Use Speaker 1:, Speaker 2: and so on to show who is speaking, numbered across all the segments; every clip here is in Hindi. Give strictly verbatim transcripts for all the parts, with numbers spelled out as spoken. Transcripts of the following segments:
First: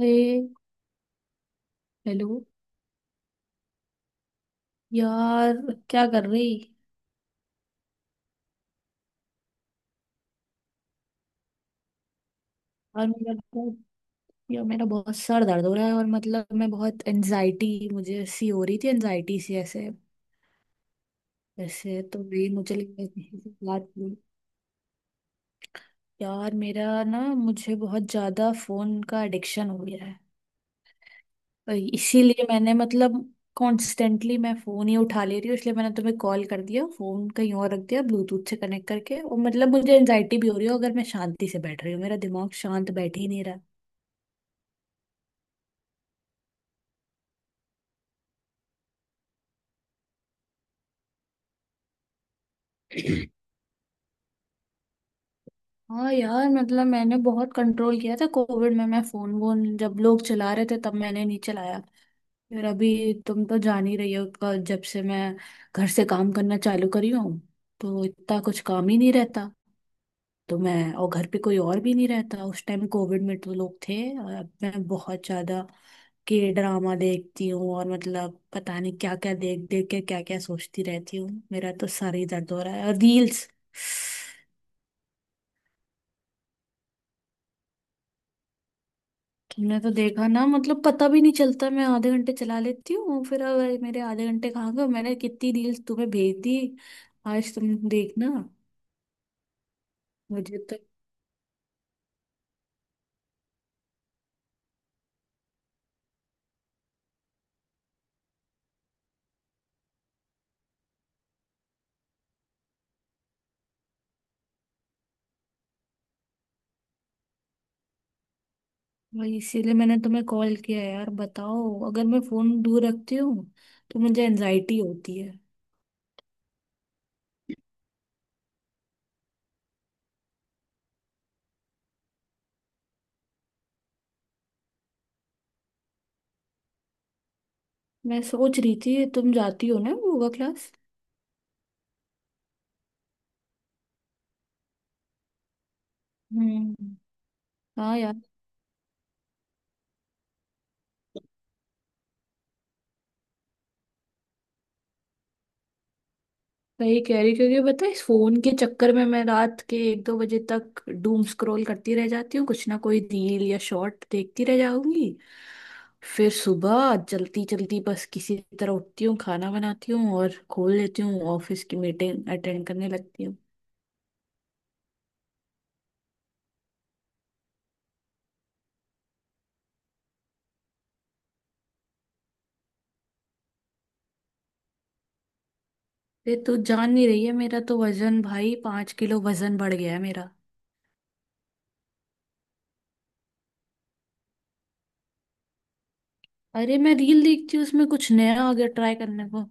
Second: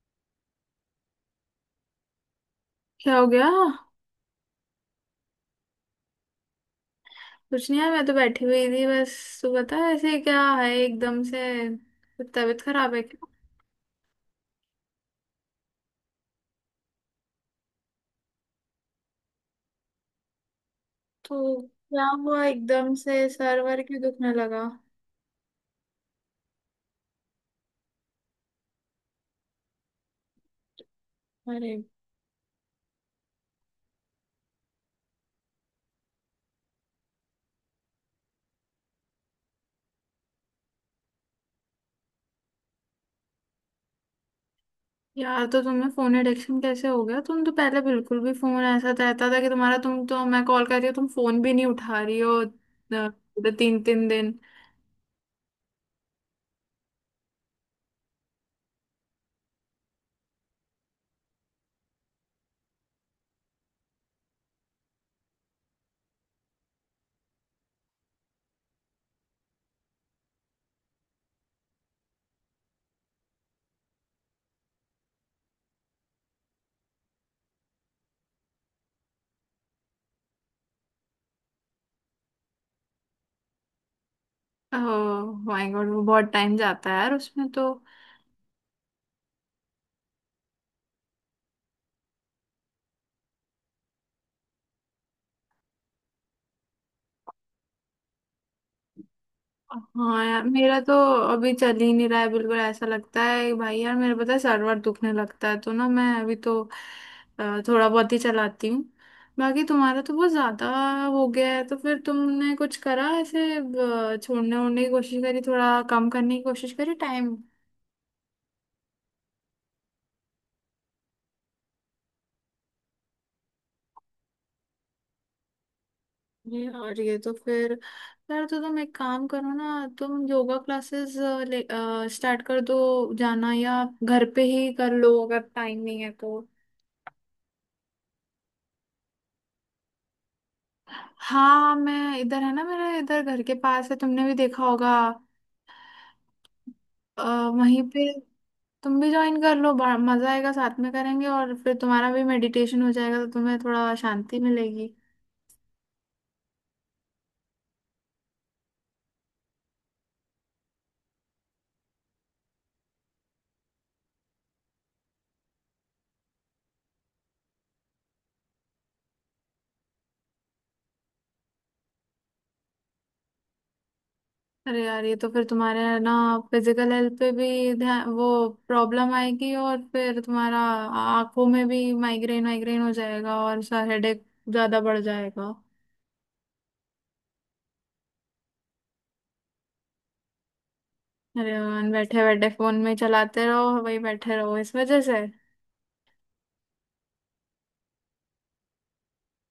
Speaker 1: हे। हेलो।
Speaker 2: क्या हो गया?
Speaker 1: यार, क्या कर रही।
Speaker 2: कुछ नहीं है, मैं तो बैठी हुई थी बस। तू बता, ऐसे क्या है एकदम से? कुछ तबीयत खराब है
Speaker 1: यार
Speaker 2: क्या?
Speaker 1: मेरा बहुत यार, मेरा बहुत सर दर्द हो रहा है और मतलब मैं बहुत एनजाइटी, मुझे सी हो रही थी, एनजाइटी सी ऐसे
Speaker 2: तो
Speaker 1: ऐसे
Speaker 2: क्या
Speaker 1: तो
Speaker 2: हुआ
Speaker 1: भी मुझे
Speaker 2: एकदम
Speaker 1: लगा
Speaker 2: से,
Speaker 1: किसी से
Speaker 2: सर्वर
Speaker 1: बात
Speaker 2: क्यों
Speaker 1: करूं।
Speaker 2: दुखने लगा?
Speaker 1: यार, मेरा ना मुझे बहुत ज्यादा फोन का एडिक्शन हो गया है।
Speaker 2: अरे
Speaker 1: तो इसीलिए मैंने मतलब कॉन्स्टेंटली मैं फोन ही उठा ले रही हूँ, इसलिए मैंने तुम्हें कॉल कर दिया, फोन कहीं और रख दिया ब्लूटूथ से कनेक्ट करके। और मतलब मुझे एनजाइटी भी हो रही हो अगर मैं शांति से बैठ रही हूँ, मेरा दिमाग शांत बैठ ही नहीं रहा।
Speaker 2: यार, तो तुम्हें फोन एडिक्शन कैसे हो गया? तुम तो पहले बिल्कुल भी फोन ऐसा रहता था कि तुम्हारा, तुम तो मैं कॉल कर रही हूँ तुम फोन भी नहीं उठा रही हो अ, पूरे तीन तीन दिन।
Speaker 1: हाँ यार, मतलब मैंने बहुत कंट्रोल किया था, कोविड में मैं फोन वोन जब लोग चला रहे थे तब मैंने नहीं चलाया। फिर अभी तुम तो जान ही रही हो, क- जब से मैं घर से काम करना चालू करी हूँ तो इतना कुछ काम ही नहीं रहता। तो मैं, और घर पे कोई और भी नहीं रहता, उस टाइम कोविड में तो लोग थे। और अब मैं बहुत ज्यादा के ड्रामा देखती हूँ और मतलब पता नहीं क्या क्या देख देख के क्या क्या सोचती रहती हूँ। मेरा तो सर ही दर्द हो रहा है। और रील्स
Speaker 2: ओह माय गॉड, वो बहुत टाइम जाता है यार उसमें तो।
Speaker 1: तुमने तो देखा ना, मतलब पता भी नहीं चलता, मैं आधे घंटे चला लेती हूँ, फिर अब मेरे आधे घंटे कहाँ गए? मैंने कितनी रील्स तुम्हें भेज दी, आज तुम देखना।
Speaker 2: हाँ यार,
Speaker 1: मुझे तो
Speaker 2: मेरा तो अभी चल ही नहीं रहा है बिल्कुल, ऐसा लगता है। भाई यार मेरा, पता है, सर वर दुखने लगता है तो ना मैं अभी तो अ, थोड़ा बहुत ही चलाती हूँ। बाकी तुम्हारा तो बहुत ज्यादा हो गया है। तो फिर तुमने कुछ करा ऐसे? अ, छोड़ने ओड़ने की कोशिश करी, थोड़ा कम करने की कोशिश करी टाइम?
Speaker 1: वही, इसीलिए मैंने तुम्हें कॉल किया यार। बताओ, अगर मैं फोन दूर रखती हूँ तो मुझे एनजाइटी होती है।
Speaker 2: ये और ये तो फिर। यार तो तुम एक काम करो ना, तुम योगा क्लासेस स्टार्ट कर दो, जाना, या घर पे ही कर लो अगर टाइम नहीं है तो।
Speaker 1: मैं सोच रही थी तुम जाती हो ना योगा क्लास।
Speaker 2: हाँ मैं इधर है ना, मेरे इधर घर के पास है, तुमने भी देखा होगा।
Speaker 1: हम्म।
Speaker 2: अ, वहीं
Speaker 1: हाँ
Speaker 2: पे
Speaker 1: यार,
Speaker 2: तुम भी ज्वाइन कर लो, बड़ा मजा आएगा, साथ में करेंगे और फिर तुम्हारा भी मेडिटेशन हो जाएगा तो तुम्हें थोड़ा शांति मिलेगी।
Speaker 1: वही कह रही क्योंकि पता है इस फोन के चक्कर में मैं रात के एक दो बजे तक डूम स्क्रॉल करती रह जाती हूँ, कुछ ना कोई रील या शॉर्ट देखती रह जाऊंगी। फिर सुबह जल्दी जल्दी बस किसी तरह उठती हूँ, खाना बनाती हूँ और खोल लेती हूँ ऑफिस की मीटिंग अटेंड करने लगती हूँ।
Speaker 2: अरे यार ये तो फिर तुम्हारे है ना, फिजिकल हेल्थ पे भी ध्यान, वो प्रॉब्लम आएगी, और फिर तुम्हारा आंखों में भी माइग्रेन वाइग्रेन हो जाएगा और सर हेडेक ज्यादा बढ़ जाएगा।
Speaker 1: ये तो जान नहीं रही है, मेरा तो वजन भाई, पाँच किलो वजन बढ़ गया है मेरा।
Speaker 2: अरे यार, बैठे बैठे फोन में चलाते रहो, वही बैठे रहो, इस वजह से।
Speaker 1: अरे मैं रील देखती हूँ उसमें कुछ नया आ गया ट्राई करने को,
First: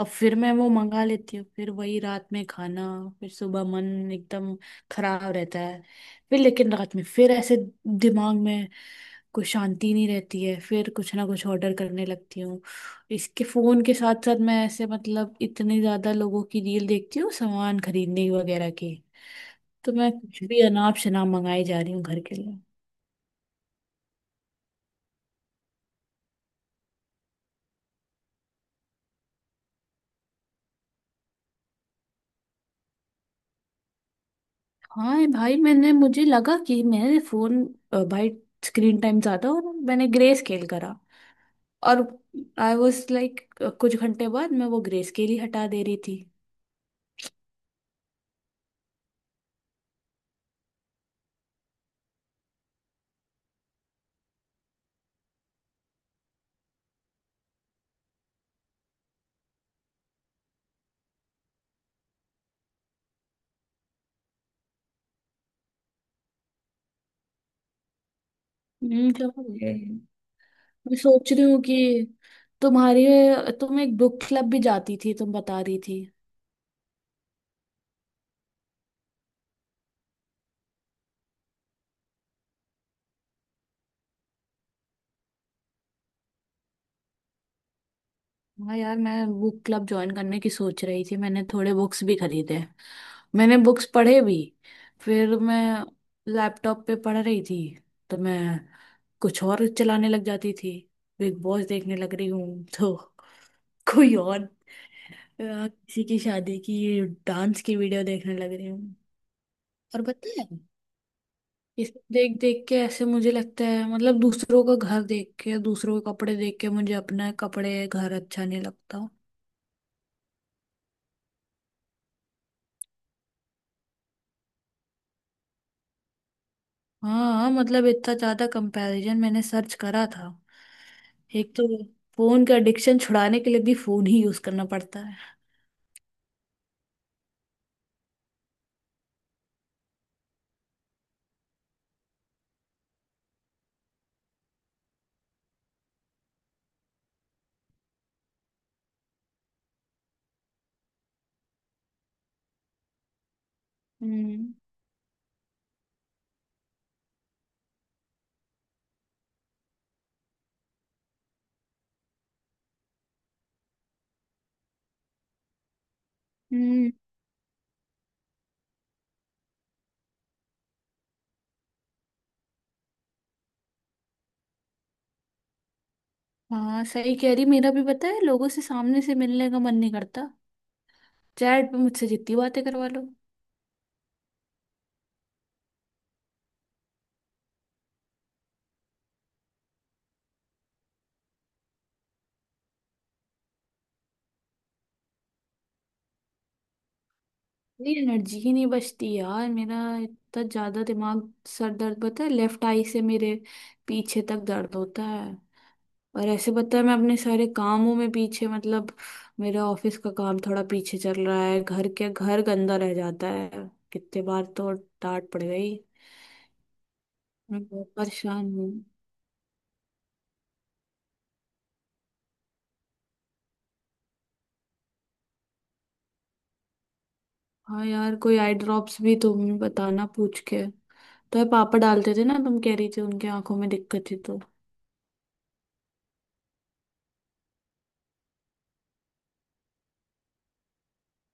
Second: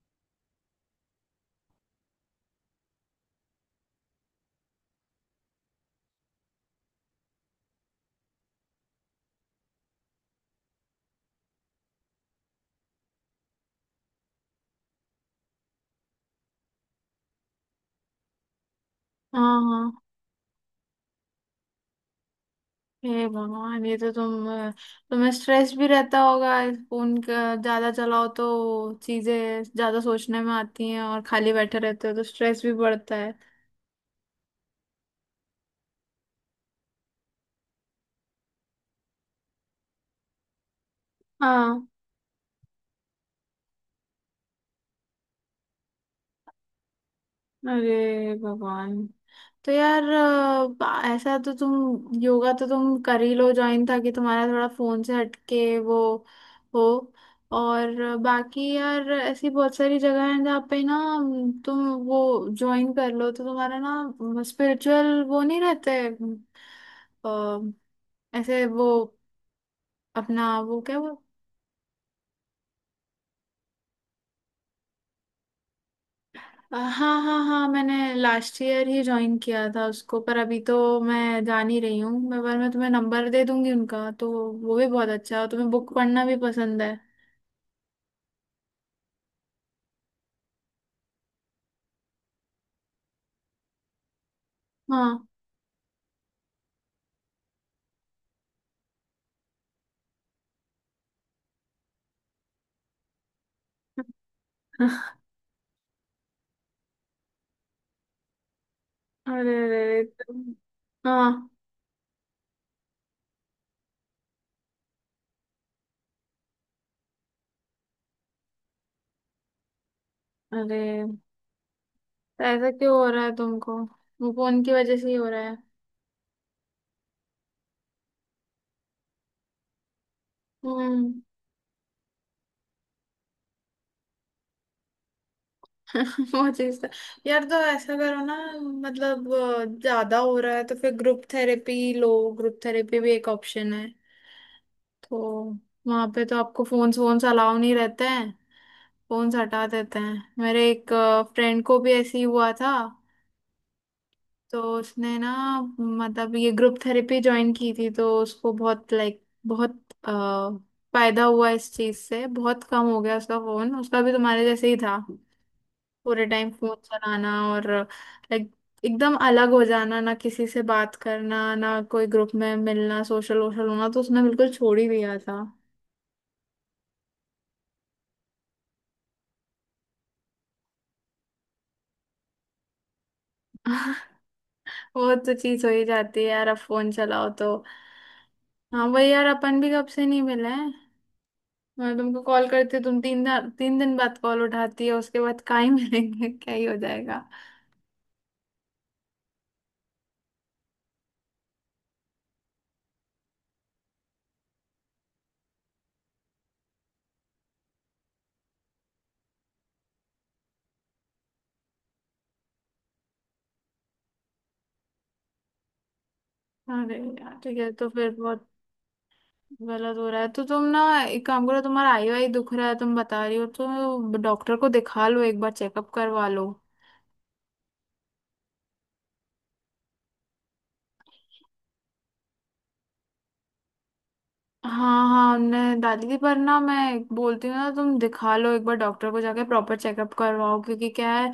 Speaker 1: अब फिर मैं वो मंगा लेती हूँ, फिर वही रात में खाना, फिर सुबह मन एकदम खराब रहता है। फिर लेकिन रात में फिर ऐसे दिमाग में कोई शांति नहीं रहती है, फिर कुछ ना कुछ ऑर्डर करने लगती हूँ। इसके फोन के साथ साथ मैं ऐसे मतलब इतनी ज्यादा लोगों की रील देखती हूँ सामान खरीदने वगैरह की,
Speaker 2: हाँ हाँ।
Speaker 1: तो मैं कुछ भी अनाप शनाप मंगाई जा रही हूँ घर के लिए।
Speaker 2: हे भगवान, ये तो तुम, तुम्हें स्ट्रेस भी रहता होगा। फोन का ज्यादा चलाओ तो चीजें ज्यादा सोचने में आती हैं, और खाली बैठे रहते हो तो स्ट्रेस भी बढ़ता है।
Speaker 1: हाँ भाई, मैंने मुझे लगा कि मेरे फोन अ, भाई स्क्रीन टाइम ज्यादा, और मैंने ग्रे स्केल करा।
Speaker 2: हाँ।
Speaker 1: और आई वॉज लाइक कुछ घंटे बाद मैं वो ग्रे स्केल ही हटा दे रही थी।
Speaker 2: अरे भगवान। तो यार, अ, बा- ऐसा तो तुम योगा तो तुम कर ही लो ज्वाइन, ताकि तुम्हारा थोड़ा फोन से हटके वो हो। और अ, बाकी यार ऐसी बहुत सारी जगह हैं जहाँ पे ना अम, तुम वो ज्वाइन कर लो तो तुम्हारा ना स्पिरिचुअल वो नहीं रहते। अम, अ, ऐसे वो,
Speaker 1: हम्म, क्या हो गया?
Speaker 2: अपना वो
Speaker 1: मैं
Speaker 2: क्या वो।
Speaker 1: सोच रही हूँ कि तुम्हारी, तुम एक बुक क्लब भी जाती थी, तुम बता रही थी।
Speaker 2: अ, हाँ हाँ हाँ, मैंने लास्ट ईयर ही ज्वाइन किया था उसको, पर अभी तो मैं जा नहीं रही हूँ मैं, पर मैं तुम्हें नंबर दे दूंगी उनका तो। वो भी बहुत अच्छा है और तुम्हें बुक पढ़ना भी पसंद है।
Speaker 1: हाँ यार, मैं बुक क्लब ज्वाइन करने की सोच रही थी, मैंने थोड़े बुक्स भी खरीदे, मैंने बुक्स पढ़े भी।
Speaker 2: हाँ।
Speaker 1: फिर मैं लैपटॉप पे पढ़ रही थी तो मैं कुछ और चलाने लग जाती थी। बिग बॉस देखने लग रही हूँ तो कोई और अ, किसी की शादी की डांस की वीडियो देखने लग रही हूँ।
Speaker 2: अरे अरे
Speaker 1: और पता
Speaker 2: तुम।
Speaker 1: है
Speaker 2: हाँ।
Speaker 1: ये सब देख देख के ऐसे मुझे लगता है, मतलब दूसरों का घर देख के, दूसरों के कपड़े देख के, मुझे अपना कपड़े घर अच्छा नहीं लगता।
Speaker 2: अरे तो ऐसा क्यों हो रहा है तुमको? वो फोन की वजह से ही हो रहा है।
Speaker 1: हाँ, मतलब इतना ज्यादा कंपैरिजन, मैंने सर्च करा था।
Speaker 2: हम्म।
Speaker 1: एक तो फोन का एडिक्शन छुड़ाने के लिए भी फोन ही यूज करना पड़ता है।
Speaker 2: वो चीज तो। यार तो ऐसा करो ना, मतलब अ, ज्यादा हो रहा है तो फिर ग्रुप थेरेपी लो, ग्रुप थेरेपी भी एक ऑप्शन है। तो वहां पे तो आपको फोन्स वोन्स अलाउ नहीं रहते हैं, फोन्स हटा देते हैं। मेरे एक फ्रेंड को भी ऐसे ही हुआ था
Speaker 1: हम्म।
Speaker 2: तो उसने ना, मतलब ये ग्रुप थेरेपी ज्वाइन की थी, तो उसको बहुत, लाइक, बहुत अ, फायदा हुआ इस चीज से। बहुत कम हो गया उसका फोन, उसका भी तुम्हारे जैसे ही था, पूरे टाइम फोन
Speaker 1: हम्म।
Speaker 2: चलाना और लाइक एकदम अलग हो जाना, ना किसी से बात करना, ना कोई ग्रुप में मिलना, सोशल वोशल होना। तो उसने बिल्कुल छोड़ ही दिया था।
Speaker 1: हाँ सही कह रही, मेरा भी पता है लोगों से सामने से मिलने का मन नहीं करता, चैट पे मुझसे जितनी बातें करवा लो।
Speaker 2: वो तो चीज हो ही जाती है यार, अब फोन चलाओ तो। हाँ वही यार, अपन भी कब से नहीं मिले हैं। मैं तुमको कॉल करती हूँ, तुम तीन दिन तीन दिन बाद कॉल उठाती है, उसके बाद कहाँ ही मिलेंगे? क्या ही हो जाएगा।
Speaker 1: मेरी एनर्जी ही नहीं बचती यार, मेरा इतना ज्यादा दिमाग, सर दर्द, पता है लेफ्ट आई से मेरे पीछे तक दर्द होता है। और ऐसे पता है मैं अपने सारे कामों में पीछे, मतलब मेरा ऑफिस का काम थोड़ा पीछे चल रहा है, घर के घर गंदा रह जाता है, कितने बार तो डांट पड़ गई।
Speaker 2: अरे यार ठीक
Speaker 1: मैं
Speaker 2: है, तो
Speaker 1: बहुत
Speaker 2: फिर बहुत
Speaker 1: परेशान हूँ।
Speaker 2: गलत हो रहा है तो तुम ना एक काम करो, तुम्हारा आई वाई दुख रहा है तुम बता रही हो, तो डॉक्टर को दिखा लो, एक बार चेकअप करवा लो।
Speaker 1: हाँ यार, कोई आई ड्रॉप्स भी तुम बताना पूछ के, तो ये पापा डालते थे ना, तुम कह रही थी उनके आंखों में दिक्कत थी तो।
Speaker 2: हाँ हाँ, हमने डाली थी, पर ना मैं बोलती हूँ ना, तुम दिखा लो एक बार डॉक्टर को, जाके प्रॉपर चेकअप करवाओ, क्योंकि क्या है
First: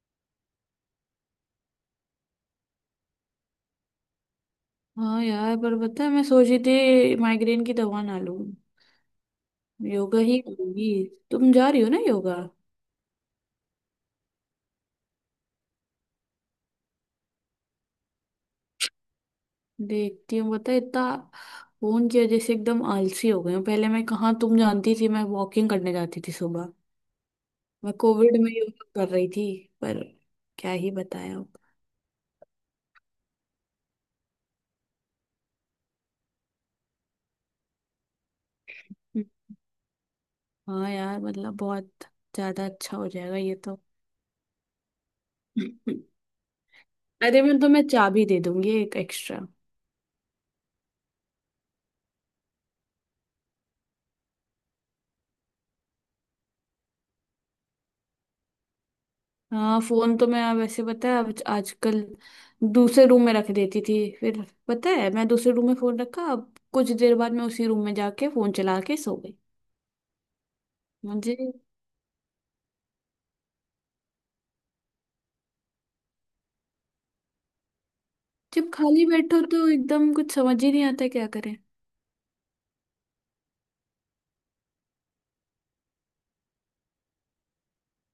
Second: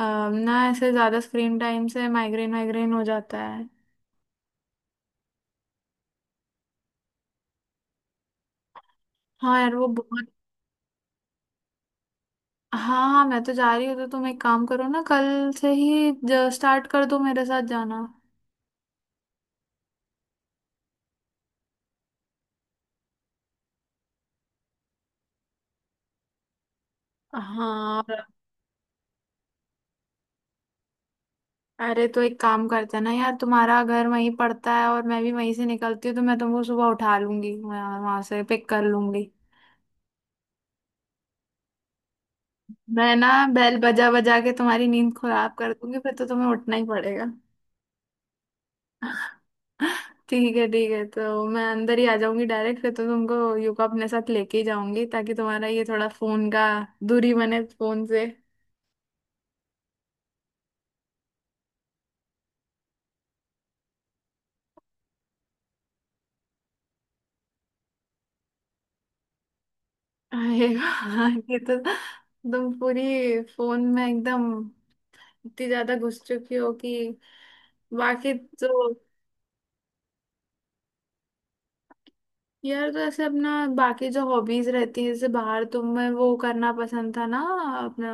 Speaker 2: अम, ना ऐसे ज्यादा स्क्रीन टाइम से माइग्रेन वाइग्रेन हो जाता है।
Speaker 1: हाँ यार, पर पता है मैं सोची थी माइग्रेन की दवा ना लूं,
Speaker 2: हाँ यार वो
Speaker 1: योगा
Speaker 2: बहुत।
Speaker 1: ही करूंगी। तुम जा रही हो ना योगा।
Speaker 2: हाँ हाँ मैं तो जा रही हूँ, तो तुम एक काम करो ना, कल से ही स्टार्ट कर दो, मेरे साथ जाना।
Speaker 1: देखती हूँ, पता है इतना फोन की वजह से एकदम आलसी हो गई हूँ, पहले मैं कहाँ, तुम जानती थी मैं वॉकिंग करने जाती थी सुबह। मैं
Speaker 2: हाँ।
Speaker 1: कोविड में योगा कर रही थी, पर क्या ही बताया अब।
Speaker 2: अरे तो एक काम करते हैं ना यार, तुम्हारा घर वहीं पड़ता है और मैं भी वहीं से निकलती हूँ, तो मैं तुमको सुबह उठा लूंगी, वहाँ वहाँ से पिक कर
Speaker 1: हम्म।
Speaker 2: लूंगी।
Speaker 1: हाँ यार, मतलब बहुत ज्यादा अच्छा हो
Speaker 2: मैं ना
Speaker 1: जाएगा ये
Speaker 2: बेल
Speaker 1: तो।
Speaker 2: बजा बजा के तुम्हारी नींद खराब कर दूंगी, फिर तो तुम्हें उठना ही पड़ेगा।
Speaker 1: अरे मैं तुम्हें चाबी दे दूंगी एक एक्स्ट्रा।
Speaker 2: ठीक है ठीक है, तो मैं अंदर ही आ जाऊंगी डायरेक्ट, फिर तो तुमको यूको अपने साथ लेके ही जाऊंगी, ताकि तुम्हारा ये थोड़ा फोन का दूरी बने फोन से।
Speaker 1: हाँ फोन तो मैं वैसे पता है आज- आजकल दूसरे रूम में रख देती थी। फिर पता है मैं दूसरे रूम में फोन रखा, अब कुछ देर बाद मैं उसी रूम में जाके फोन चला के सो गई।
Speaker 2: अरे वाह,
Speaker 1: मुझे
Speaker 2: ये तो, तुम पूरी फोन में एकदम इतनी ज्यादा घुस चुकी हो कि बाकी। तो
Speaker 1: जब खाली बैठो तो एकदम कुछ समझ ही नहीं आता क्या करें।
Speaker 2: यार तो ऐसे अपना बाकी जो हॉबीज रहती है, जैसे बाहर तुम्हें वो करना पसंद था ना, अपना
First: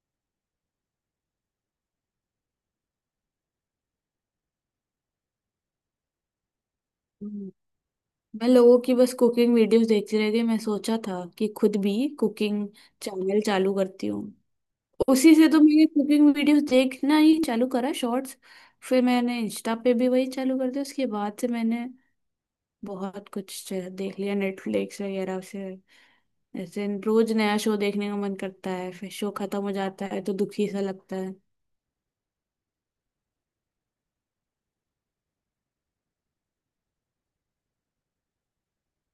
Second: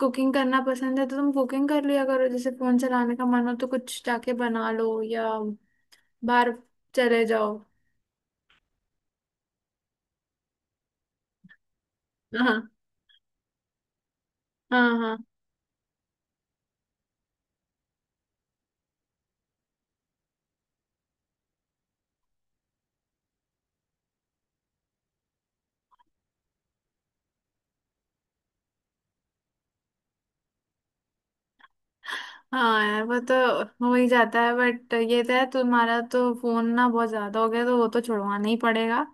Speaker 2: कुकिंग करना पसंद है, तो तुम कुकिंग कर लिया करो, जैसे फोन चलाने का मन हो तो कुछ जाके बना लो, या बाहर चले
Speaker 1: हम्म।
Speaker 2: जाओ।
Speaker 1: मैं लोगों की बस कुकिंग वीडियोस देखती रह गई, मैं सोचा था कि खुद भी कुकिंग
Speaker 2: हाँ
Speaker 1: चैनल चालू करती हूँ।
Speaker 2: हाँ। हाँ
Speaker 1: उसी से तो मैंने कुकिंग वीडियोस देखना ही चालू करा शॉर्ट्स, फिर मैंने इंस्टा पे भी वही चालू कर दिया। उसके बाद से मैंने बहुत कुछ देख लिया नेटफ्लिक्स वगैरह से। ऐसे रोज नया शो देखने का मन करता है, फिर शो खत्म हो जाता है तो दुखी सा लगता है।
Speaker 2: हाँ यार वो तो हो ही जाता है, बट ये तो है तुम्हारा, तो फोन ना बहुत ज्यादा हो गया तो वो तो छुड़वाना ही पड़ेगा।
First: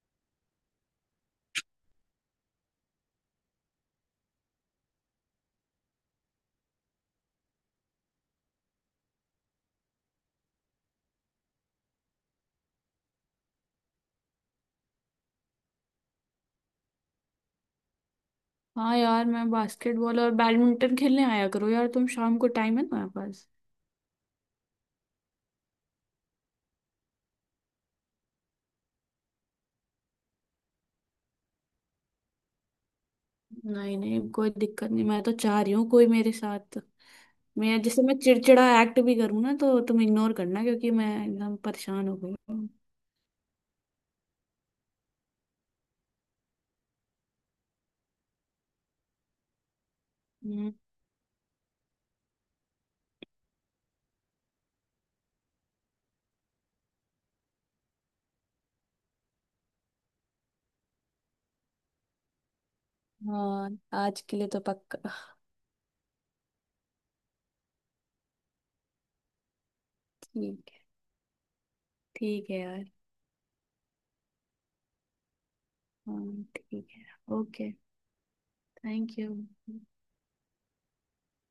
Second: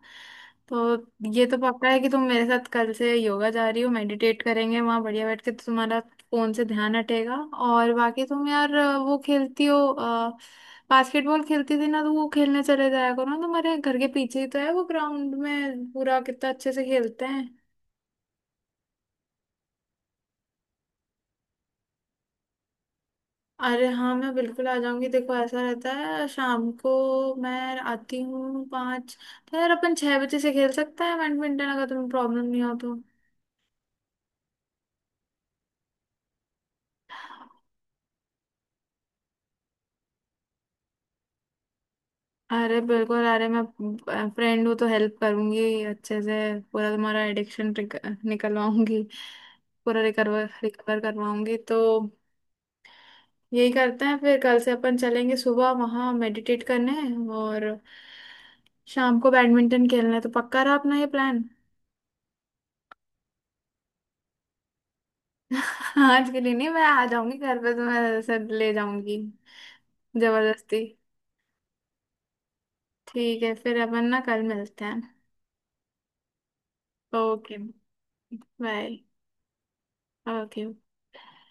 Speaker 2: तो ये तो पक्का है कि तुम मेरे साथ कल से योगा जा रही हो, मेडिटेट करेंगे वहां बढ़िया बैठ के, तो तुम्हारा फोन से ध्यान हटेगा। और बाकी तुम यार वो खेलती हो, बास्केटबॉल खेलती थी ना, तो वो खेलने चले जाया करो ना, तुम्हारे घर के पीछे ही तो है वो ग्राउंड, में पूरा कितना अच्छे से खेलते हैं।
Speaker 1: हाँ यार, मैं बास्केटबॉल और बैडमिंटन खेलने आया करो यार, तुम शाम को टाइम है तुम्हारे पास?
Speaker 2: अरे हाँ मैं बिल्कुल आ जाऊंगी, देखो ऐसा रहता है, शाम को मैं आती हूँ पाँच, तो यार अपन छह बजे से खेल सकते हैं बैडमिंटन, अगर तुम्हें प्रॉब्लम नहीं हो तो।
Speaker 1: नहीं नहीं, कोई दिक्कत नहीं, मैं तो चाह रही हूँ कोई मेरे साथ। मैं जैसे मैं चिड़चिड़ा एक्ट भी करूँ ना तो तुम इग्नोर करना, क्योंकि मैं एकदम परेशान हो गई हूँ।
Speaker 2: अरे बिल्कुल, अरे मैं फ्रेंड हूँ तो हेल्प करूंगी अच्छे से, पूरा तुम्हारा एडिक्शन निकलवाऊंगी, पूरा रिकवर
Speaker 1: हम्म।
Speaker 2: रिकवर करवाऊंगी तो। यही करते हैं फिर, कल से अपन चलेंगे सुबह वहाँ मेडिटेट करने, और शाम को बैडमिंटन खेलना है, तो पक्का रहा अपना ये प्लान।
Speaker 1: हाँ, आज के लिए तो पक्का।
Speaker 2: आज के लिए नहीं, मैं आ जाऊंगी घर पे तो मैं सर ले जाऊंगी
Speaker 1: ठीक
Speaker 2: जबरदस्ती।
Speaker 1: है। ठीक है यार।
Speaker 2: ठीक है फिर, अपन ना कल मिलते हैं।
Speaker 1: हाँ ठीक है।
Speaker 2: Okay.
Speaker 1: Okay.
Speaker 2: Bye.
Speaker 1: Thank you.
Speaker 2: Okay.